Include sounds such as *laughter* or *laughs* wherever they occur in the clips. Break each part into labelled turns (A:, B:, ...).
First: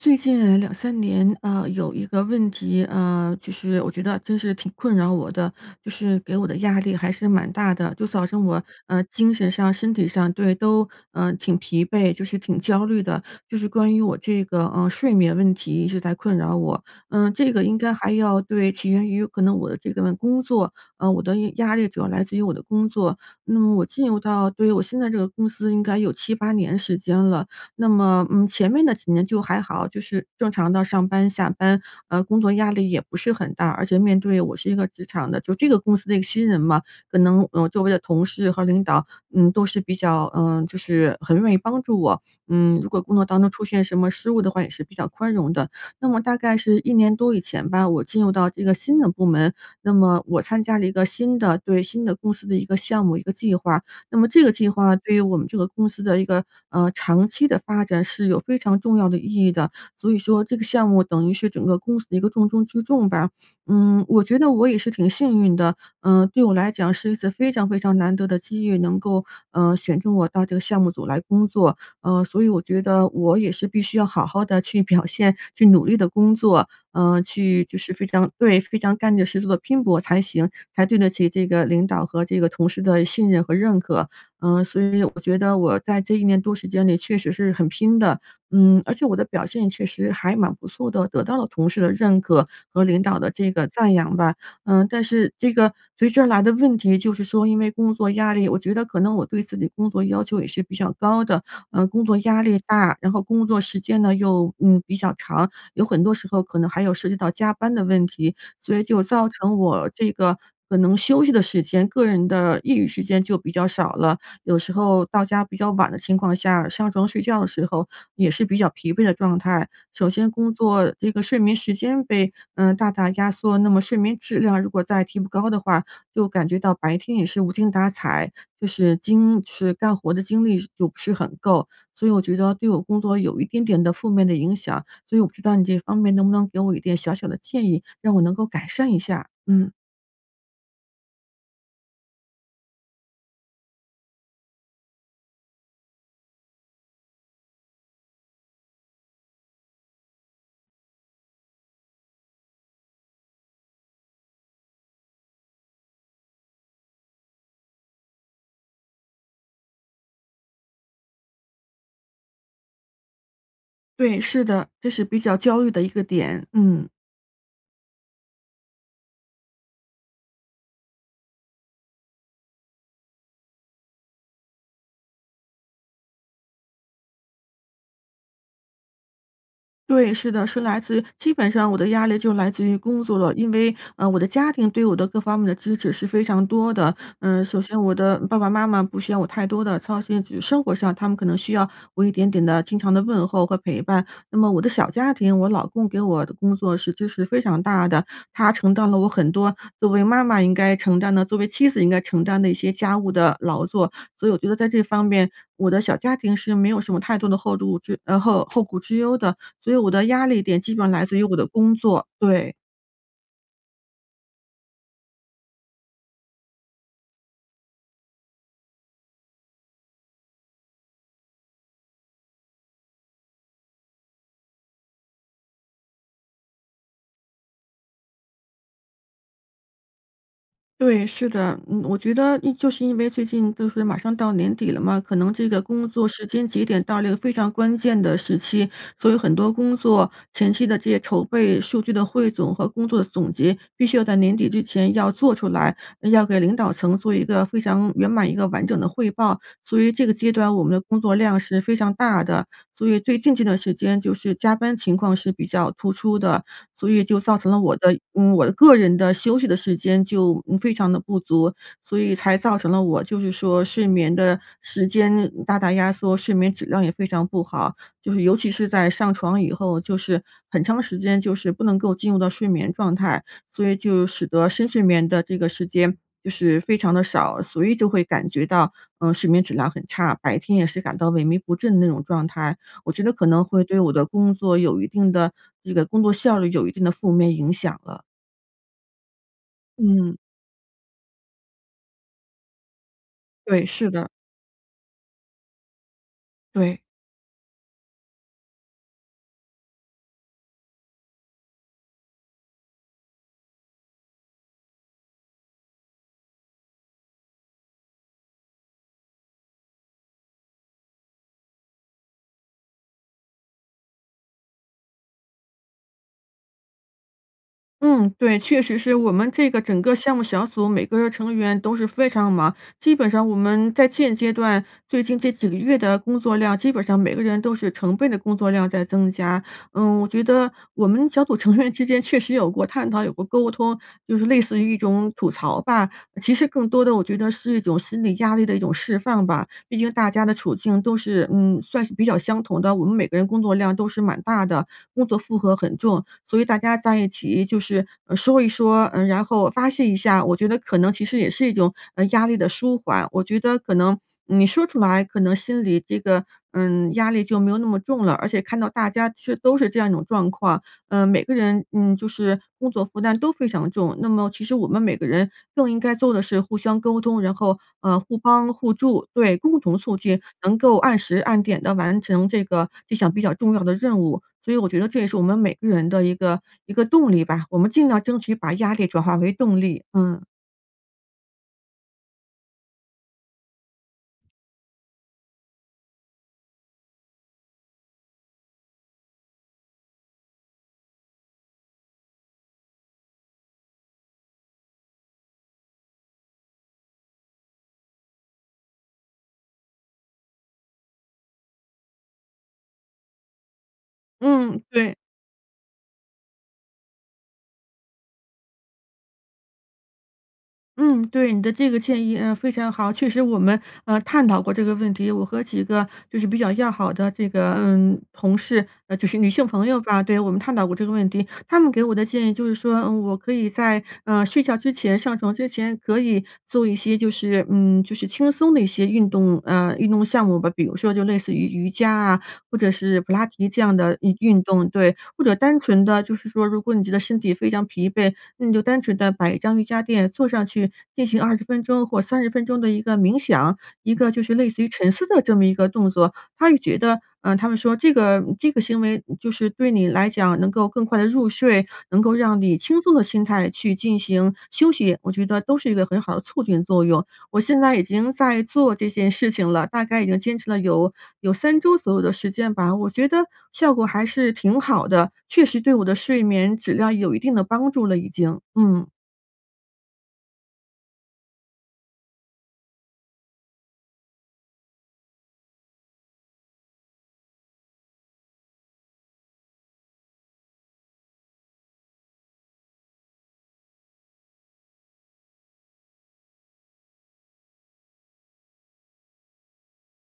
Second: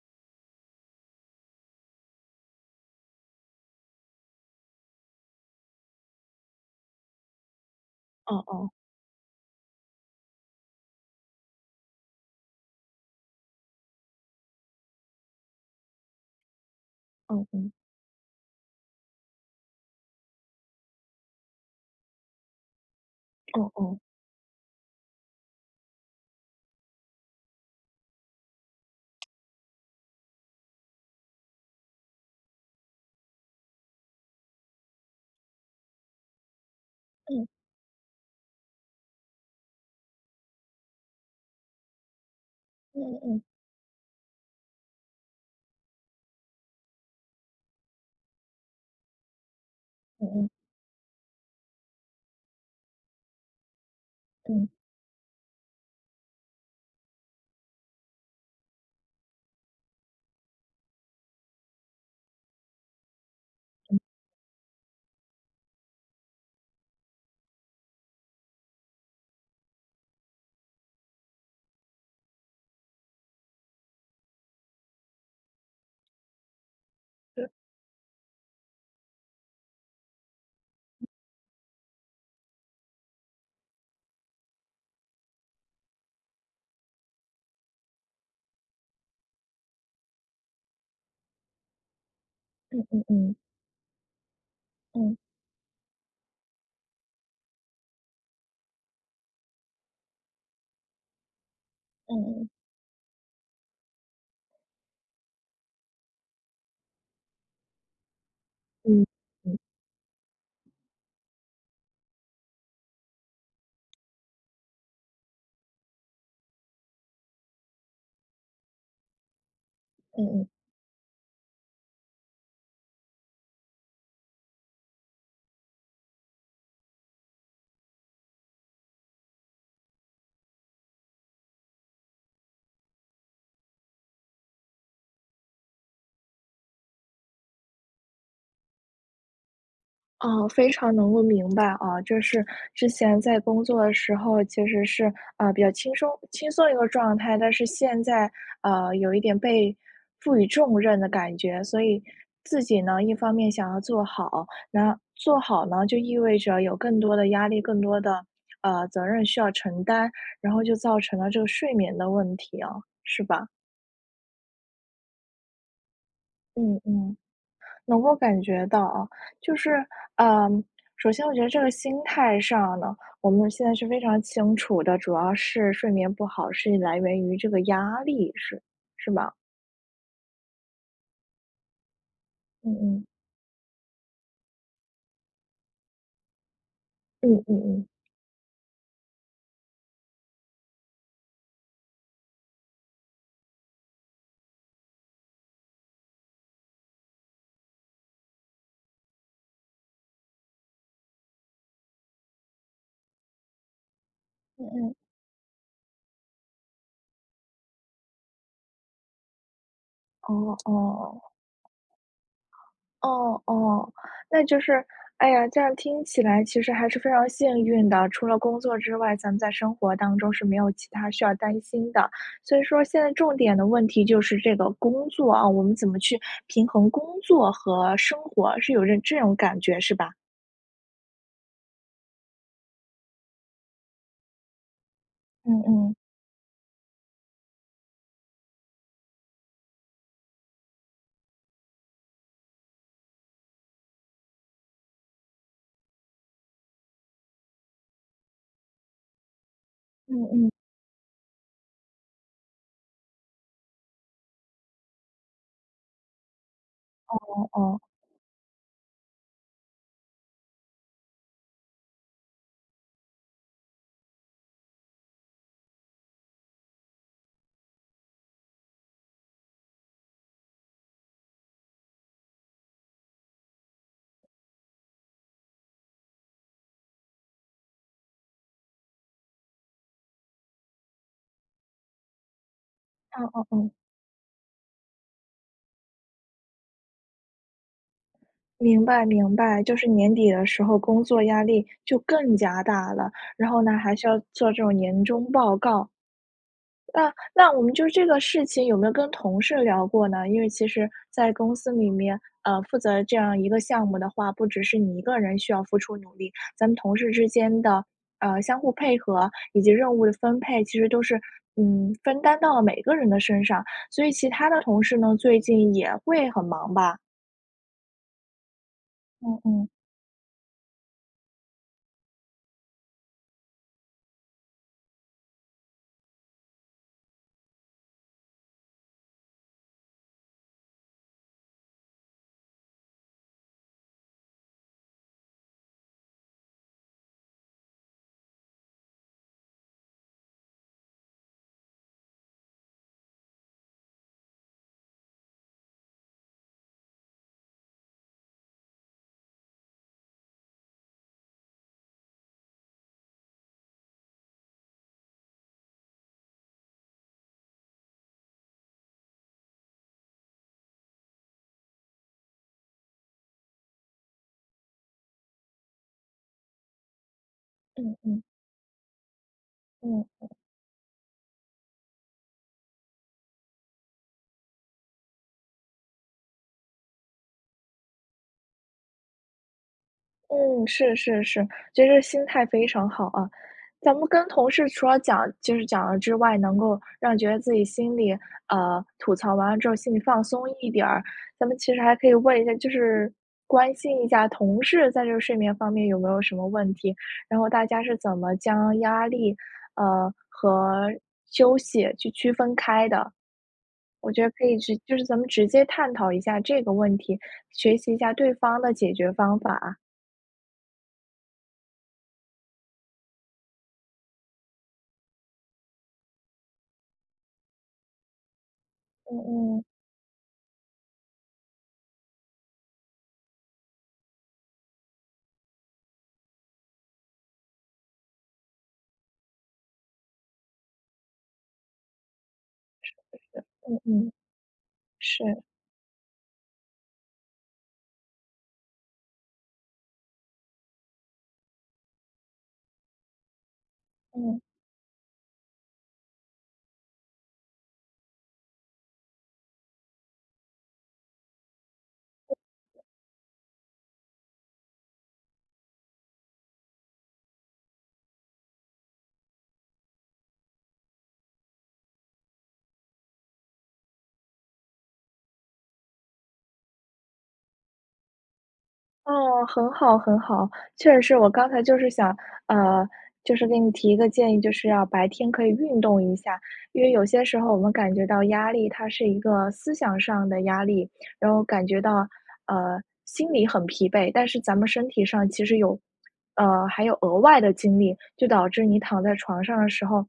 A: 最近，2-3年，呃，有一个问题，呃，就是我觉得真是挺困扰我的，就是给我的压力还是蛮大的，就造
B: 哦
A: 成我，
B: 哦。
A: 呃，精神上、身体上，对，都，呃，挺疲惫，就是挺焦虑的，就是关于我这个，呃，睡眠问题一直在困扰我。呃，
B: 嗯
A: 这个
B: 嗯。
A: 应该还要对，起源于可能我的这个工作，呃，我的压力主要来自于我的工作。那
B: 哦
A: 么我
B: 哦。
A: 进入到对，我现在这个公司应该有7-8年时间了。那么，嗯，前面的几年就还好，就是正常地上班、下班，呃，工作压力也不是很大，而且面对我是一个职场的就这个公司的一个新人嘛，可
B: 嗯。
A: 能，呃，周围的同事和领导，嗯，都是比较，嗯，就是很愿意帮助我。嗯，如果工
B: 嗯
A: 作
B: 嗯。
A: 当中出现什么失误的话也是比较宽容的。那么大概是1年多以前吧，我进入到这个新的部门，那么
B: 嗯
A: 我
B: 嗯。
A: 参加了一个新的对，新的公司的一个项目、一个计划。那么这个
B: 嗯。
A: 计划对于我们这个公司的一个，呃，长期的发展是有非常重要的意义的，所以说这个项目等于是整个公司的一个重中之重吧。嗯，我觉得我也是挺幸运的，嗯，对我来讲是一次非常非常难得的机遇，能够，呃，选中我到这个项目组来工作，呃，所以我觉得我也是必须要好好地去表现，去努力地工作，呃，
B: 对。
A: 去就是非常对，非常干劲儿十足地拼搏才行，才对得起这个领导和这个同事的信任和认可。嗯，所以我觉得我在这一年多时间里确实是很拼的，嗯，而且我的表现确实还蛮不错的，得到了同事的认可和
B: 嗯
A: 领
B: 嗯
A: 导的
B: 嗯。
A: 这个赞扬吧。嗯，但
B: 嗯。
A: 是这个，随之而来的问题就是说因为工作压力，我觉得可能我对自己工作要求也是比较高的，呃，工作
B: 嗯
A: 压
B: 嗯。
A: 力大，然后工作时间呢又，嗯，比较长，有很多时候可能还有涉及到加班的问题，所以就
B: 嗯，
A: 造
B: 嗯。
A: 成我这个可能休息的时间、个人的业余时间就比较少了。有时候到家比较晚的情况下，上床睡觉的时候也是比较疲惫的状态。首
B: 嗯
A: 先
B: 嗯。
A: 工作这个睡眠时间被，呃，大大压缩，那么睡眠质量如果再提不高的话，就感觉到白天也是无精打采，就是精就是干活的精力就不是很够。所以我觉得对我工作有一点点的负面的影响，所以我不知道你这方面能不能给我一点小小的建议？让我能够改善一下，嗯。
B: 啊，非常能够明白，啊，就是之前在工作的时候其实是，呃，比较轻松轻松的一个状态，但是现在，呃，有一点被赋予重任的感觉，所以自己呢，一方面想要做好，然做好呢，就意味着有更多的压力、更多的，呃，责任需要承担，然后就造成了这个睡眠的问题哦，是吧？
A: 对，是的，这是比较焦虑的一个点，
B: 嗯，
A: 嗯。
B: 嗯，能够感觉到啊，就是呃，首先我觉得这个心态上呢，我们现在是非常清楚的，主要是睡眠不好是来源于这个压力，是是吧？
A: 对，是的，是来自于基本上我的压力就来自
B: 嗯
A: 于工
B: 嗯。
A: 作了。因为，呃，我的家庭对我的各方面的支持是非常多的。
B: 嗯
A: 呃，
B: 嗯
A: 首先
B: 嗯。
A: 我的爸爸妈妈不需要我太多的操心，只是生活上他们可能需要我一点点的经常的问候和陪伴。那么我的小家庭，我老公给我的工作是支持非常大的，他承担了我很多作为妈妈应该承担的、作为妻子应该承担的一些家务的劳作。所以我觉得
B: 嗯
A: 在这
B: 嗯。
A: 方面，我的小家庭是没有什么太多的后路之呃，后后顾之忧的，所以我的压力
B: 哦，
A: 点基本上来自于
B: 哦。
A: 我的工作，对。
B: 哦，哦，那就是哎呀，这样听起来其实还是非常幸运的。除了工作之外，咱们在生活当中是没有其它需要担心的，所以说现在重点的问题就是这个工作，啊，我们怎么去平衡工作和生活，是有点这这种感觉是吧？
A: 对，是的。嗯，我觉得一就是因为最近就是马上到年底了嘛，可能这个
B: 嗯
A: 工
B: 嗯。
A: 作时间节点到了一个非常关键的时期，所以很多工作前期的这些筹备、数据的汇总和工作的总结，必须要在年底之前要做出来，要给领导层做一个非常圆满一个完整的汇报。所以这个
B: 嗯
A: 阶
B: 嗯。
A: 段我们的工作量是非常大的，所以最近这段时间就是加班情况是比较突出的，所以
B: 哦
A: 就造
B: 哦
A: 成了我
B: 哦。
A: 的我的个人的休息的时间就非常地不足。所以才造成了我，就是说睡眠的时间大大压缩，睡眠质量也非常不好。就是尤其是在上床以后，就是很长时间就是不能够进入到睡眠状态，所以就使得深睡眠的这个时间就是非常的少。所以就会感觉到，呃，睡眠质量很差，白天也是感到萎靡不振的那种状态。我觉得可
B: 哦哦
A: 能会
B: 哦。
A: 对我的工作有一定的这个工作效率有一定的负面影响了。
B: 明白明白，就是年
A: 嗯。
B: 底的时候工作压力就更加大了，然后
A: 对，
B: 呢，
A: 是
B: 还需
A: 的。
B: 要做这种年终报告。
A: 对。
B: 那那我们就这个事情有没有跟同事聊过呢？因为其实在公司里面，呃，负责这样一个项目的话，不只是你一个人需要付出努力，咱们同事之间的，呃，相互配合以及任务的分配，其实都是，嗯，分担到了每一个人的身上。所以其他的同事呢，最近也会很忙吧？
A: 嗯，对，确实是我们
B: 嗯
A: 这个
B: 嗯。
A: 整个项目小组每个成员都是非常忙，基本上我们在现阶段，最近这几个月的工作量基本上每个人都是成倍的工作量在增加。嗯，我觉得我们小组成员之间确实有过探讨、有过沟通，就是类似于一种吐槽吧，其实更多的我觉得是一种心理压力的一种释放吧。毕竟大家的处境都是嗯，算是比较相同的，我们每个人工作量都是蛮大的，工作负荷很重，所以大家在一起就是，呃，说一说，嗯，然后发泄一下，我觉得可能其实也是一种，嗯，压力的舒缓。我觉得可能你说出来可能心里这个，嗯，压力就没有那么重了，而且看到大家是都是这样一种状况，嗯，每个人嗯，就是工作负担都非常重。那么其实我们每个人更应该做的是互相沟通，然后，
B: 嗯
A: 呃，互
B: 嗯。
A: 帮互助，对，共同促进
B: 嗯。
A: 能够按时按点地完成这个这项比较重要的任务，所以我觉得这也是我们每个人的一个一个动力吧，我们尽量争取把压力转化为动力，嗯。
B: 嗯，是，是，是，就是心态非常好啊，咱们跟同事除了讲就是讲了之外，能够让你觉得自己心里呃，吐槽完了之后心里放松一点儿。咱们其实还可以问一下就是关心一下同事在这睡眠方面有没有什么问题，然后大家是怎么将压力，呃，和休息去区分开的。我觉得可以
A: 嗯，
B: 是就
A: 对。
B: 是咱们直接探讨一下这个问题，学习一下对方的解决方法。
A: 嗯，对，你的这个建议，呃，非常好。确实我们，呃，探讨过这个问题，我和几个就是比较要好的这个，嗯，同事呃，就
B: 嗯
A: 是女性
B: 嗯。
A: 朋友吧，对，我们探讨过这个问题。她们给我的建议就是说，嗯，我可以在，呃，睡觉之前、上床之前可以做一些就是嗯，就是轻松的一些运动呃，运动项目吧。比如说就类似于瑜伽啊或者是普拉提这样
B: 嗯
A: 的
B: 嗯。
A: 运运动，对。或者
B: 是。
A: 单纯地就是说如果你觉得身体非常疲惫，那你就单纯地摆一张瑜伽坐上去，进行20分钟或30分钟的一个冥想，一个就是
B: 嗯。
A: 类似于沉思的这么一个动作。她也觉得呃，她们说这个这个行为就是对你来讲能够更快地入睡，能够让你以轻松的心态去进行休息，我觉得都是一个很好的促进作用。我现在已经在做这件事情了，大概已经坚持了有有3周左右的时间吧，我觉得效果还是挺好的，确实对我的睡眠质量有一定的帮助了已经，嗯。
B: 哦，很好，很好，确实是我刚才就是想呃，就是给你提一个建议，就是要白天可以运动一下，因为有些时候我们感觉到压力，它是一个思想上的压力，然后感觉到，呃，心里很疲惫，但是咱们身体上其实有呃，还有额外的精力，就导致你躺在床上的时候，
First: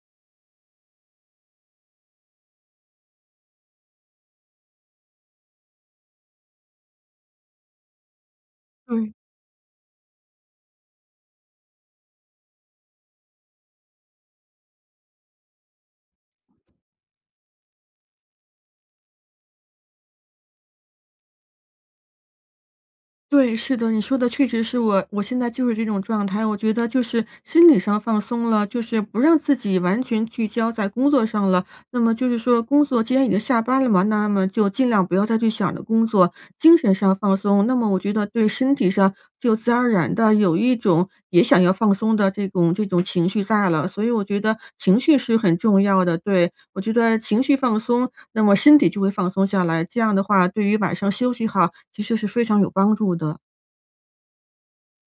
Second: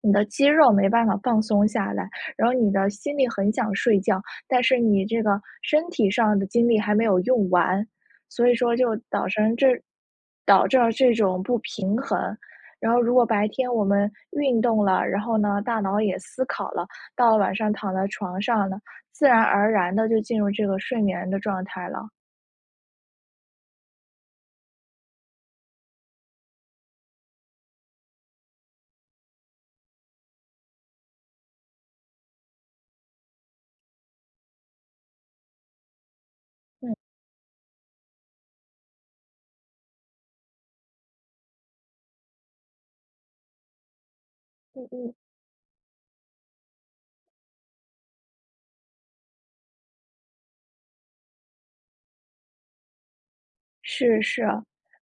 B: 你的肌肉没办法放松下来，然后你的心里很想睡觉，但是你这个身体上的精力还没有用完。所以说就
A: 对。
B: 导成这导致了这种不平衡，然后如果白天我们运动了，然后呢，大脑也思考了，到了晚上躺在床上呢，自然而然地就进入这个睡眠的状态了。
A: 对，是的，你说的确实是我我现在就是这种状态，我觉得就是心理上放松了，就是不让自己完全聚焦在工作上了。那么就是说工作既然已经下班了嘛，那么就尽量不要再去想着工作。精
B: 嗯。
A: 神上放松，那么我觉得对身体上就自然而然地有一种，也想要放松的这种这种情绪在了，所以我觉得
B: 嗯
A: 情
B: 嗯。
A: 绪是很重要的，对。我觉得情绪放松，那么身体就会放松下来，这样的话，对于晚上休息好，其实是非常有帮助的。
B: 是，是啊。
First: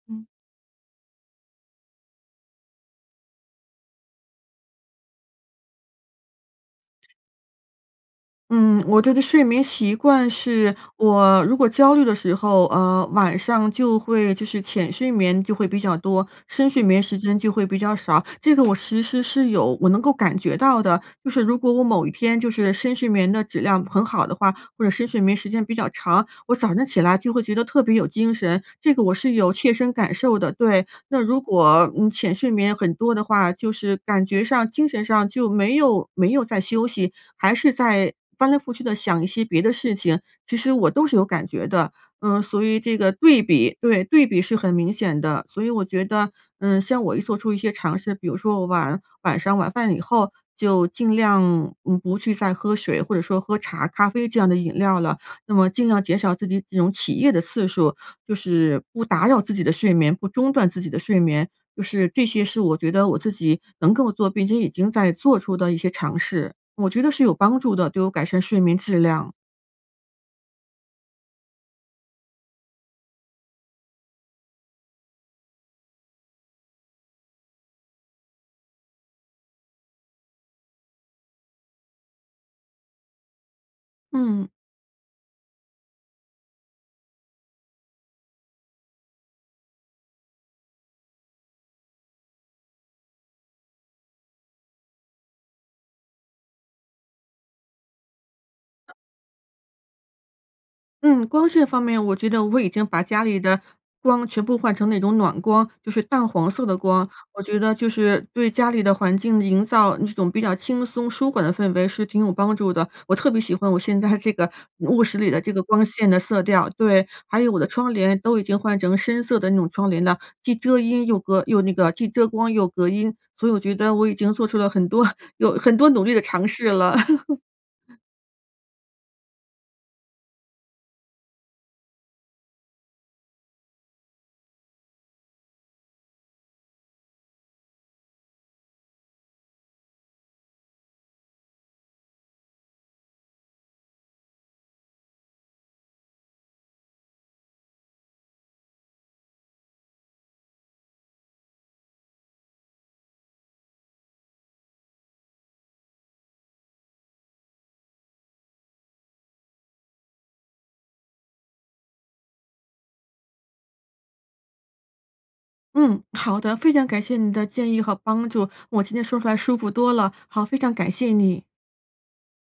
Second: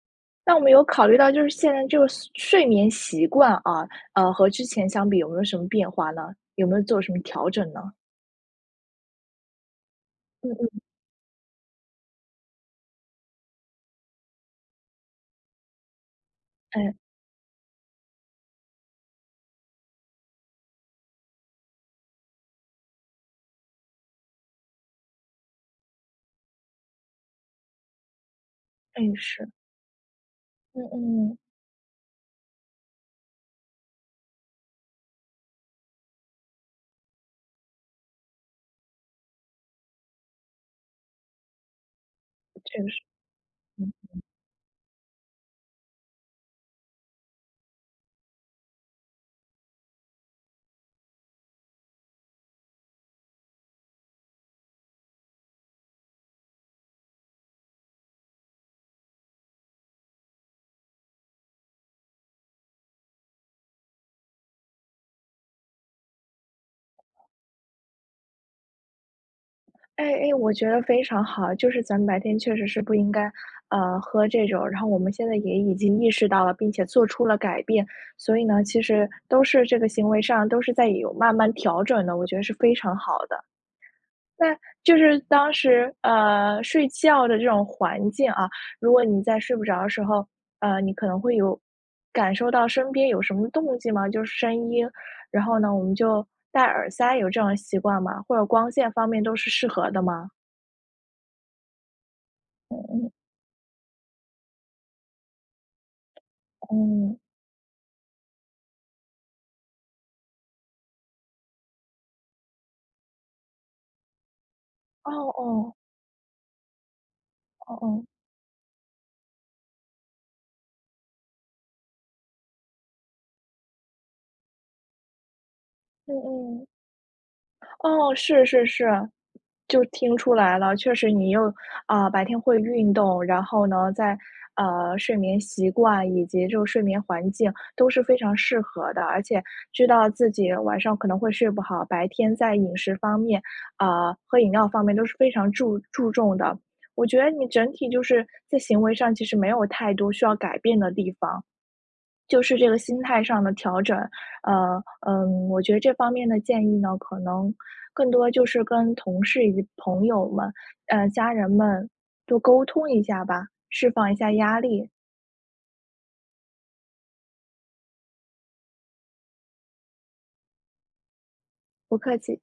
A: 嗯。
B: 那我们有考虑到就是现在这个岁睡眠习惯啊，呃，和之前相比有没有什么变化呢？有没有做什么调整呢？
A: 嗯，我觉得睡眠习惯
B: 嗯
A: 是，
B: 嗯。
A: 我如果焦虑的时候，呃，晚上就会就是浅睡眠就会比较多，深睡
B: 嗯。
A: 眠时间就会比较少，这个我其实是有我能够感觉到的，就是如果我某一天就是深睡眠的质量很好的话，或者深睡眠时间比较长，我早上起来就会觉得特别有精神，这个
B: 嗯，
A: 我是
B: 是。
A: 有切身感受的。
B: 嗯
A: 对，那
B: 嗯。
A: 如果，嗯，浅睡眠很多的话，就是感觉上精神上就没有没有在休息，还是在，翻来覆去地想一些别的事情，其实我都是有感觉的。嗯，所
B: 确
A: 以这
B: 实，
A: 个对比
B: 嗯
A: 对，
B: 嗯。
A: 对比是很明显的。所以我觉得，嗯像我一做出一些尝试，比如说我晚晚上，晚饭以后就尽量不不去再喝水，或者说喝茶、咖啡这样的饮料了，那么尽量减少自己这种起夜的次数，就是不打扰自己的睡眠、不中断自己的睡眠，就是这些是我觉得我自己能够做，并且已经在做出的一些尝试，我觉得是有帮助的，对我改善睡眠质量。
B: 哎哎，我觉得非常好啊，就是咱们白天确实是不应该，呃，喝这种然后我们现在也已经意识到了，并且做出了改变。所以呢，其实都是这个行为上都是在有慢慢调整的，我觉得是非常好的。那
A: 嗯。
B: 就是当时呃，睡觉的这种环境，啊，如果你在睡不着的时候，呃，你可能会有感受到身边有什么动静吗？就是声音，然后呢，我们就戴耳塞，有这种习惯吗？或者光线方面都是适合的吗？
A: 嗯，光线方面我觉得我已
B: 嗯
A: 经把
B: 嗯。
A: 家里的光全部换成那种暖光，就是淡黄色的光。
B: 嗯。
A: 我觉得就是对家里的环境营造一种比较轻松舒缓的氛围是挺有帮助的。我特别喜欢我现在这个卧
B: 哦
A: 室里的这个
B: 哦。
A: 光线的色调。对，还有我的
B: 哦
A: 窗
B: 哦。
A: 帘都已经换成深色的那种窗帘了，既遮音又隔又那个既遮光又隔音，所以我觉得我已经做出了很多 *laughs* 有很多努力
B: 嗯
A: 的尝
B: 嗯。
A: 试了。*laughs*
B: 哦，是是是，就听出来了，确实你又啊，白天会运动，然后呢，在，呃，睡眠习惯以及就是睡眠环境都是非常适合的，而且知道自己晚上可能会睡不好，白天在饮食方面啊，喝饮料方面都是非常注注重的，我觉得你整体就是在行为上其实没有太多需要改变的地方。就是这个心态上的调整，呃，呃，我觉得这方面的建议呢，可能更多就是跟同事与朋友们，呃，家人们多沟通一下吧，释放一下压力。
A: 嗯，好的，非常感谢你的建议和帮助，我今天说出来舒服多了，好，非常感谢你。
B: 不客气。